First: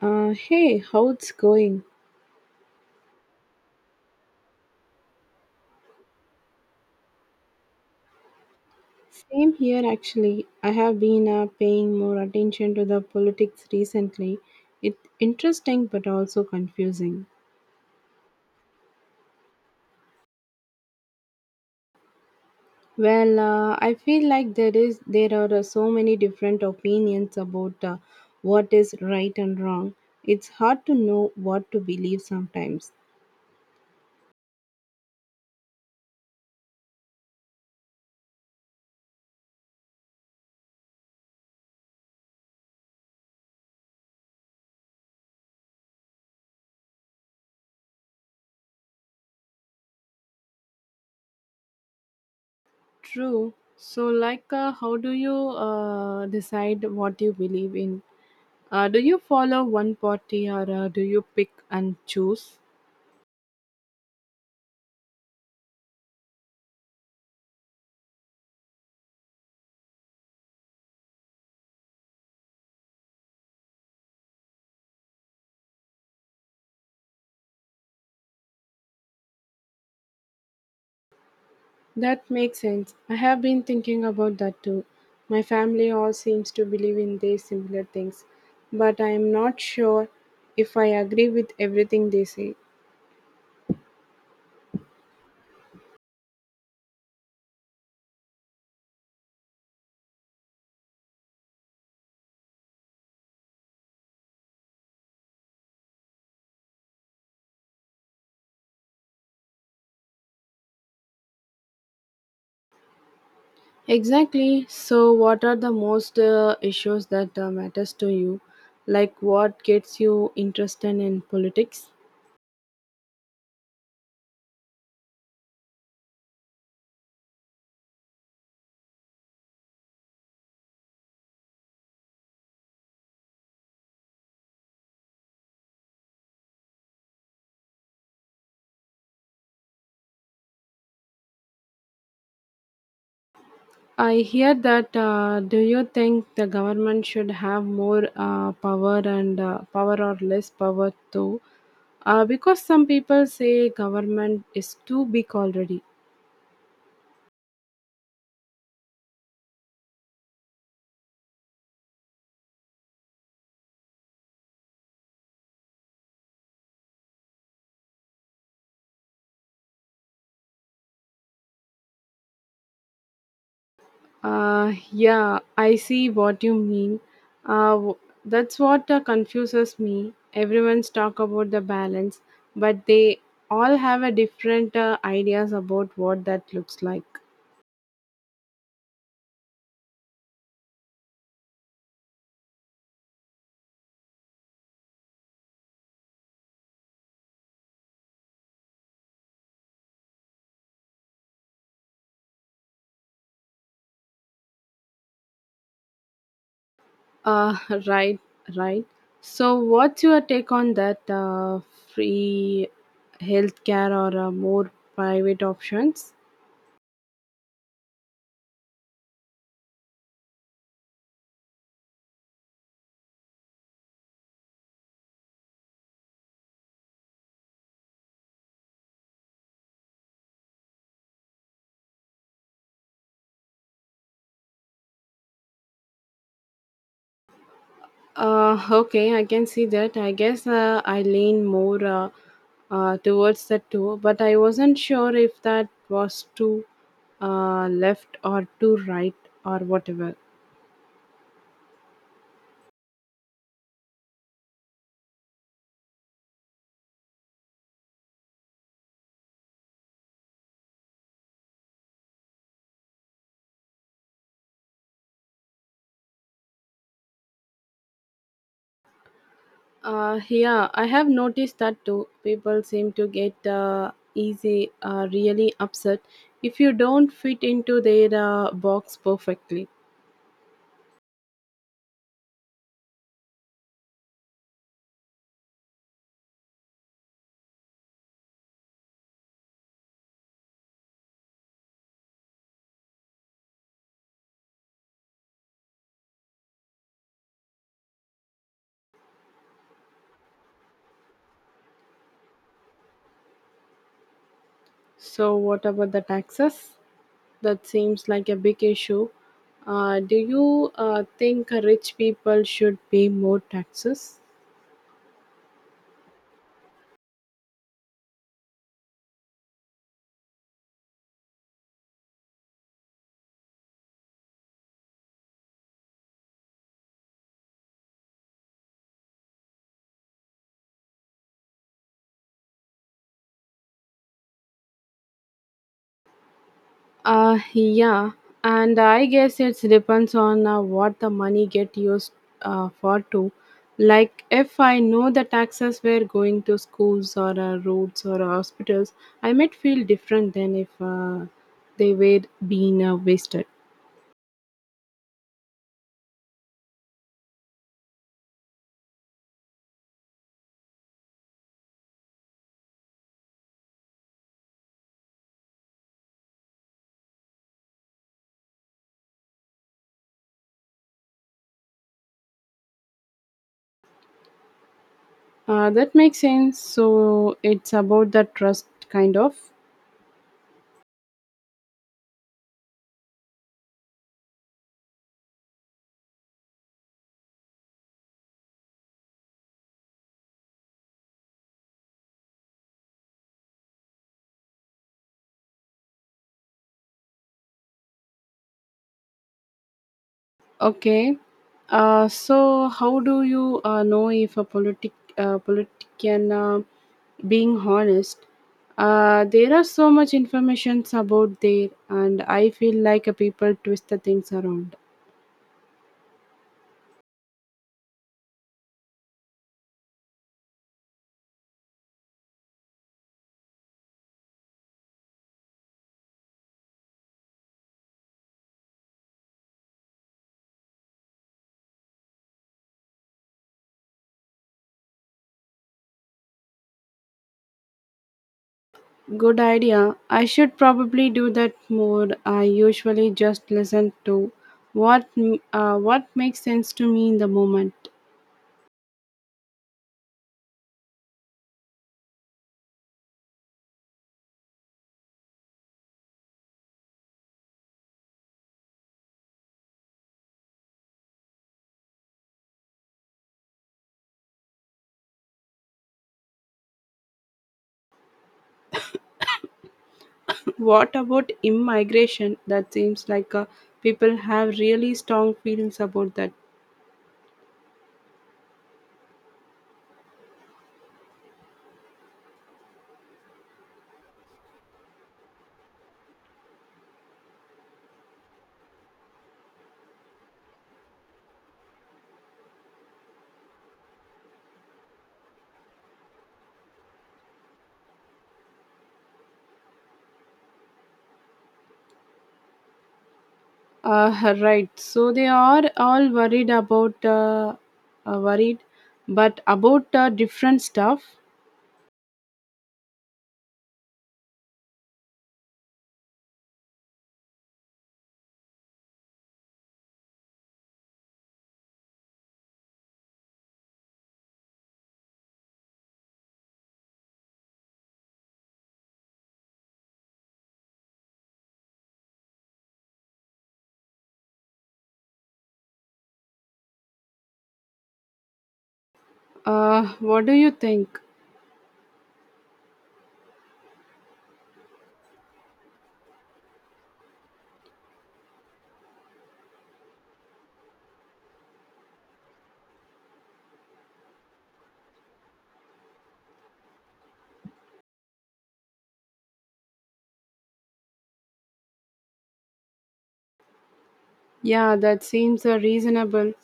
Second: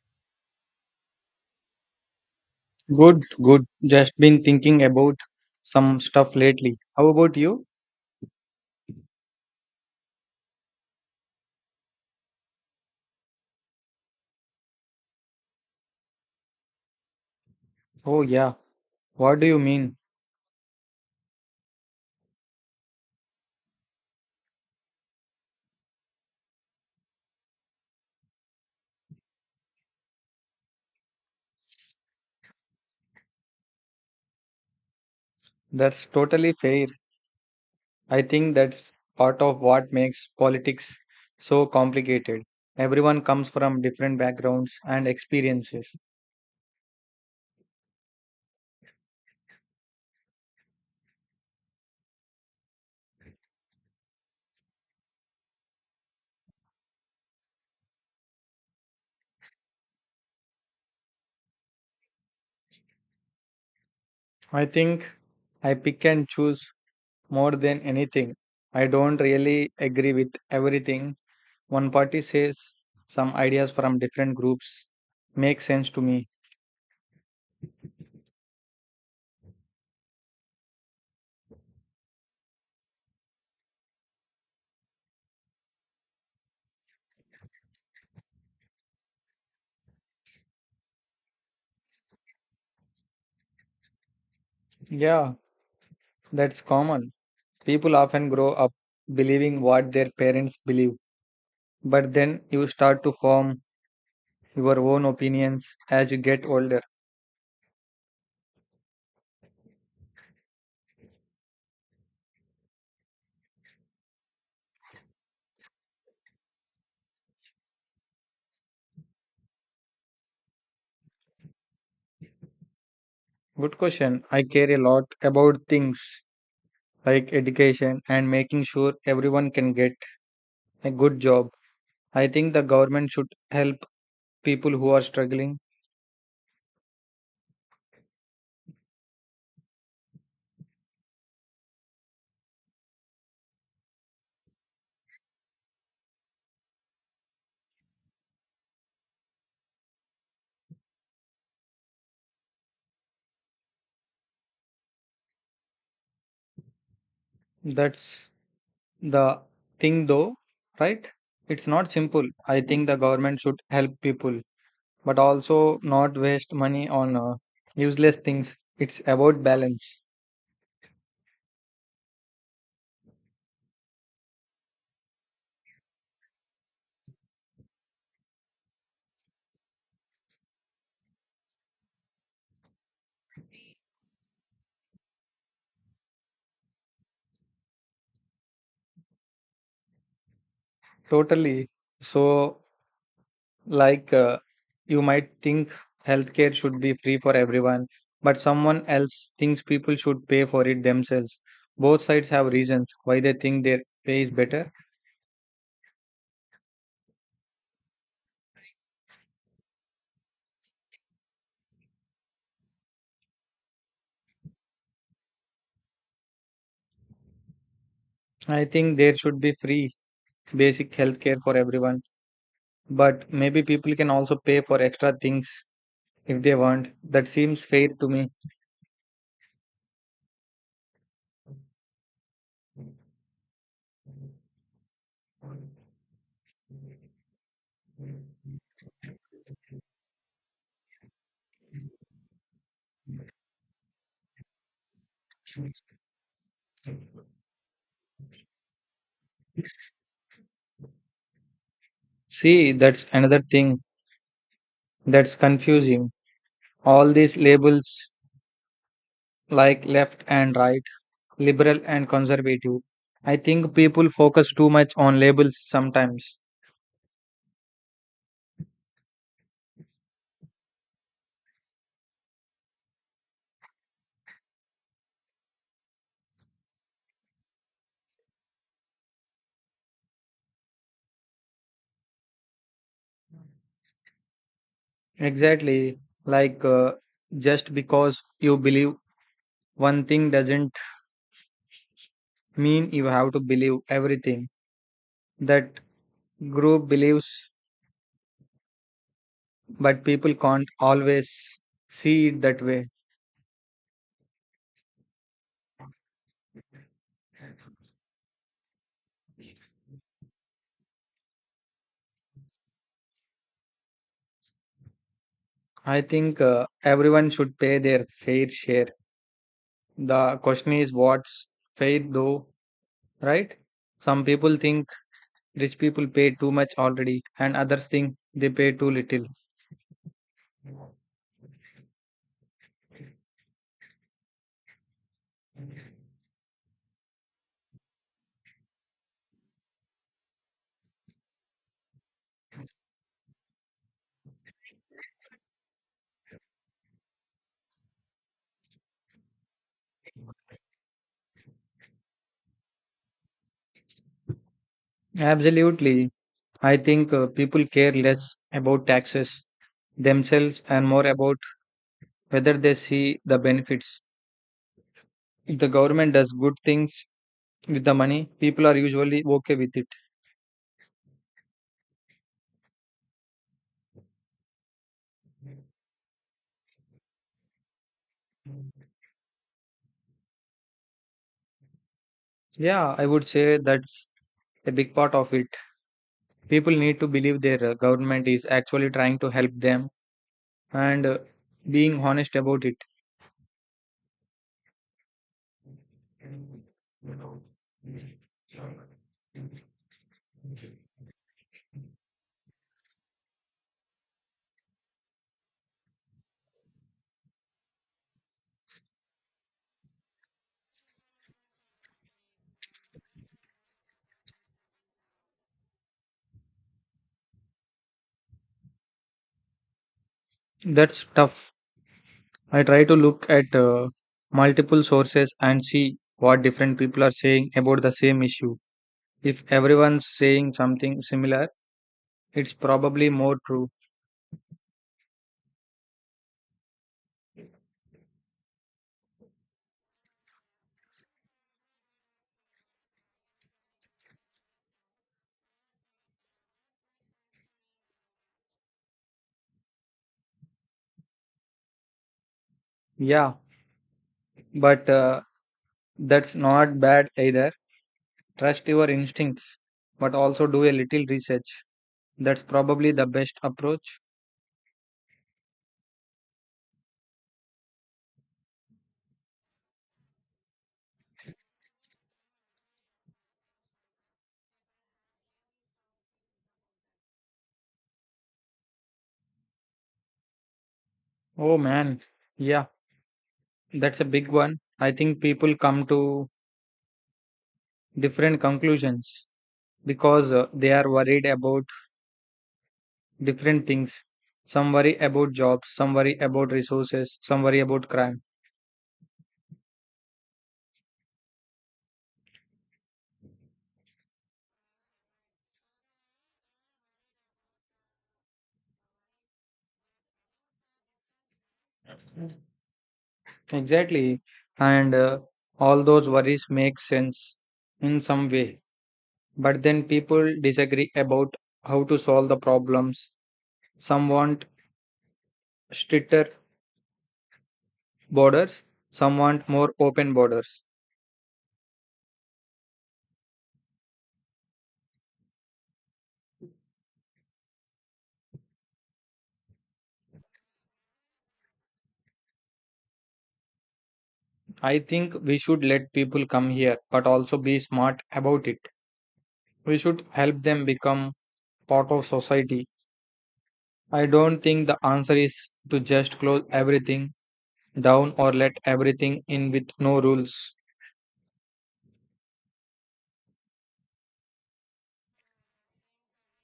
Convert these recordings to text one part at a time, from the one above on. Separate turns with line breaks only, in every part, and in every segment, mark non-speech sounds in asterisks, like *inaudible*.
Hey, how it's going?
Good, good. Just been thinking about some stuff lately. How about you?
Same here actually. I have been paying more attention to the politics recently. It's interesting but also confusing.
Oh, yeah. What do you mean?
I feel like there are so many different opinions about what is right and wrong. It's hard to know what to believe sometimes.
That's totally fair. I think that's part of what makes politics so complicated. Everyone comes from different backgrounds and experiences.
True. So, how do you decide what you believe in? Do you follow one party or do you pick and choose?
I think I pick and choose more than anything. I don't really agree with everything. One party says some ideas from different groups make sense to me.
That makes sense. I have been thinking about that too. My family all seems to believe in these similar things, but I am not sure if I agree with everything they say.
Yeah, that's common. People often grow up believing what their parents believe, but then you start to form your own opinions as you get older.
Exactly. So, what are the most issues that matters to you? Like what gets you interested in politics?
Good question. I care a lot about things like education and making sure everyone can get a good job. I think the government should help people who are struggling.
I hear that. Do you think the government should have more power and power or less power too? Because some people say government is too big already.
That's the thing, though, right? It's not simple. I think the government should help people, but also not waste money on useless things. It's about balance.
Yeah, I see what you mean. Uh, w- that's what confuses me. Everyone's talk about the balance, but they all have a different ideas about what that looks like.
Totally. So, like, uh, you might think healthcare should be free for everyone, but someone else thinks people should pay for it themselves. Both sides have reasons why they think their pay is better.
Uh, *laughs* right, right. So, what's your take on that free healthcare or more private options?
I think there should be free basic healthcare for everyone, but maybe people can also pay for extra things if they want. That seems fair to me.
Okay, I can see that. I guess I lean more towards that too, but I wasn't sure if that was too left or too right or whatever.
See, that's another thing that's confusing, all these labels like left and right, liberal and conservative. I think people focus too much on labels sometimes.
Yeah, I have noticed that too. People seem to get easy, really upset if you don't fit into their box perfectly.
Exactly, like uh, just because you believe one thing doesn't mean you have to believe everything that group believes, but people can't always see it that way.
So, what about the taxes? That seems like a big issue. Do you think rich people should pay more taxes?
I think everyone should pay their fair share. The question is what's fair though, right? Some people think rich people pay too much already, and others think they pay too little.
Yeah, and I guess it depends on what the money get used for too. Like if I know the taxes were going to schools or roads or hospitals, I might feel different than if they were being wasted.
Absolutely. I think people care less about taxes themselves and more about whether they see the benefits. If the government does good things with the money, people are usually okay with it.
That makes sense. So it's about the trust, kind of.
Yeah, I would say that's a big part of it. People need to believe their government is actually trying to help them and being honest about it.
Okay. So, how do you know if a politician being honest? There are so much informations about there, and I feel like a people twist the things around.
That's tough. I try to look at multiple sources and see what different people are saying about the same issue. If everyone's saying something similar, it's probably more true.
Good idea. I should probably do that more. I usually just listen to what makes sense to me in the moment.
Yeah, but that's not bad either. Trust your instincts, but also do a little research. That's probably the best approach.
What about immigration? That seems like people have really strong feelings about that.
Oh man, yeah, that's a big one. I think people come to different conclusions because they are worried about different things. Some worry about jobs, some worry about resources, some worry about crime.
Right. So they are all worried about, worried, but about different stuff.
Exactly. And all those worries make sense in some way. But then people disagree about how to solve the problems. Some want stricter borders, some want more open borders.
What do you think?
I think we should let people come here, but also be smart about it. We should help them become part of society. I don't think the answer is to just close everything down or let everything in with no rules,
Yeah, that seems reasonable.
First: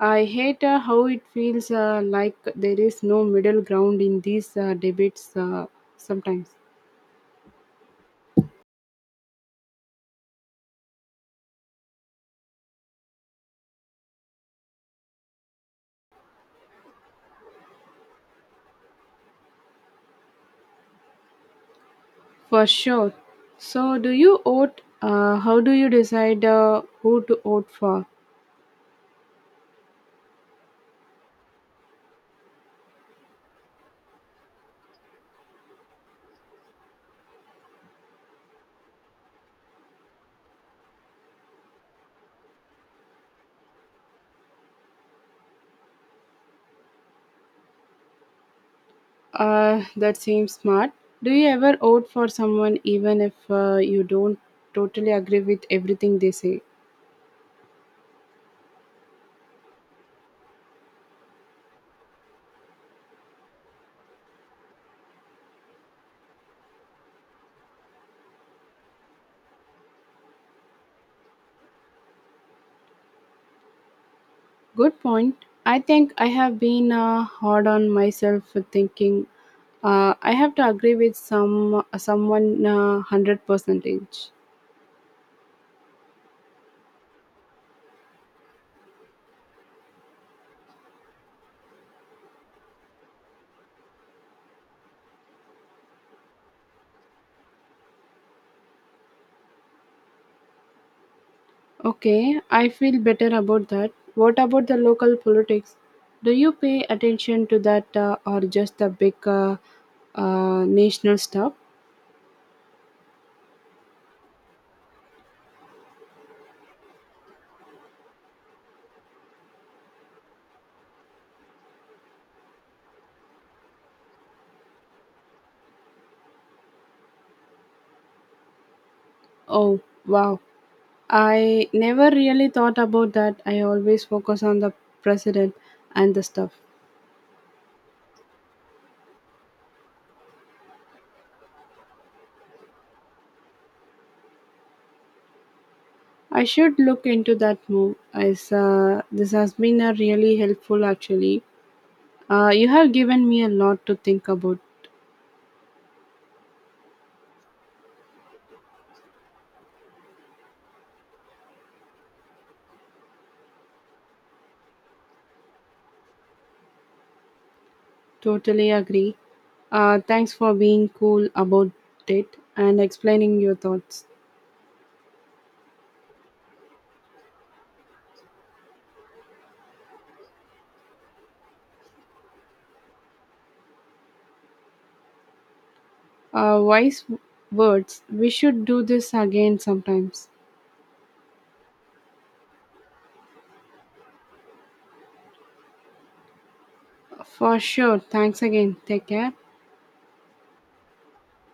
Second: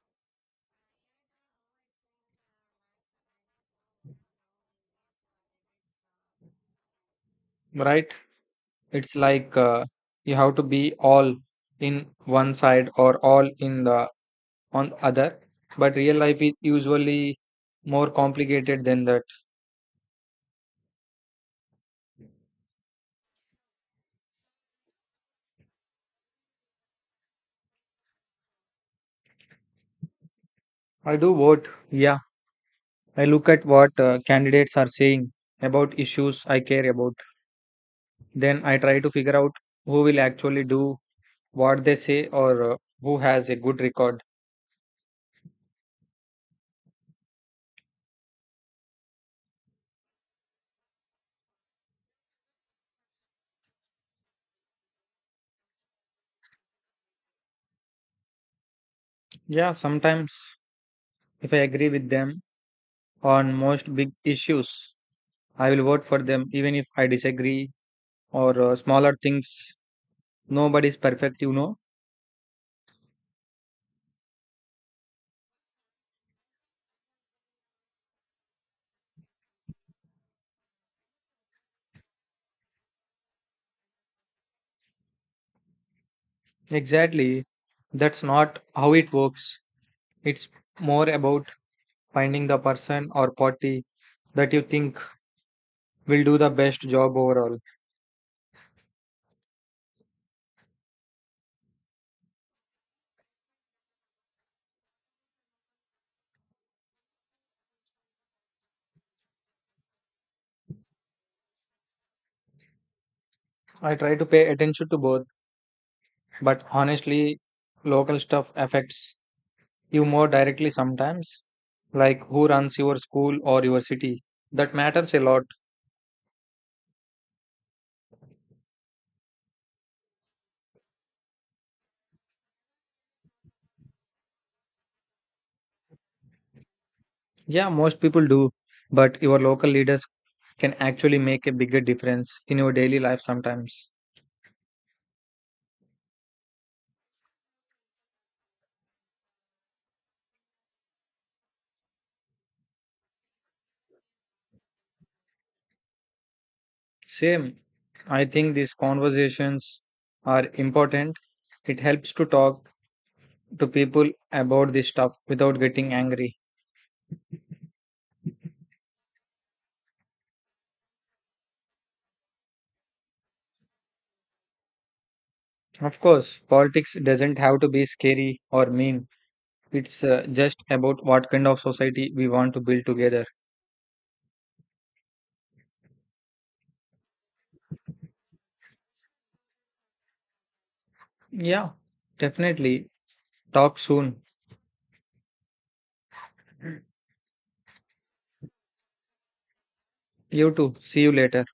I hate how it feels like there is no middle ground in these debates sometimes.
right? It's you have to be all in one side or all in the on other, but real life is usually more complicated than that.
For sure. So, do you vote? How do you decide who to vote for?
I do vote, yeah. I look at what candidates are saying about issues I care about. Then I try to figure out who will actually do what they say or who has a good record.
That seems smart. Do you ever vote for someone even if you don't totally agree with everything they say?
Yeah, sometimes. If I agree with them on most big issues, I will vote for them even if I disagree or smaller things. Nobody's perfect, you know.
Good point. I think I have been hard on myself for thinking I have to agree with someone hundred percentage.
Exactly. That's not how it works. It's more about finding the person or party that you think will do the best job overall.
Okay, I feel better about that. What about the local politics? Do you pay attention to that or just the big national stuff?
I try to pay attention to both, but honestly, local stuff affects you more directly sometimes, like who runs your school or your city. That matters a lot.
Oh, wow. I never really thought about that. I always focus on the president and the stuff.
Yeah, most people do, but your local leaders can actually make a bigger difference in your daily life sometimes.
I should look into that more. As This has been a really helpful, actually. You have given me a lot to think about.
Same. I think these conversations are important. It helps to talk to people about this stuff without getting angry.
Totally agree. Thanks for being cool about it and explaining your thoughts.
Of course, politics doesn't have to be scary or mean. It's just about what kind of society we want to build together.
Wise words. We should do this again sometimes.
Yeah, definitely. Talk soon.
For sure. Thanks again. Take care.
You too. See you later.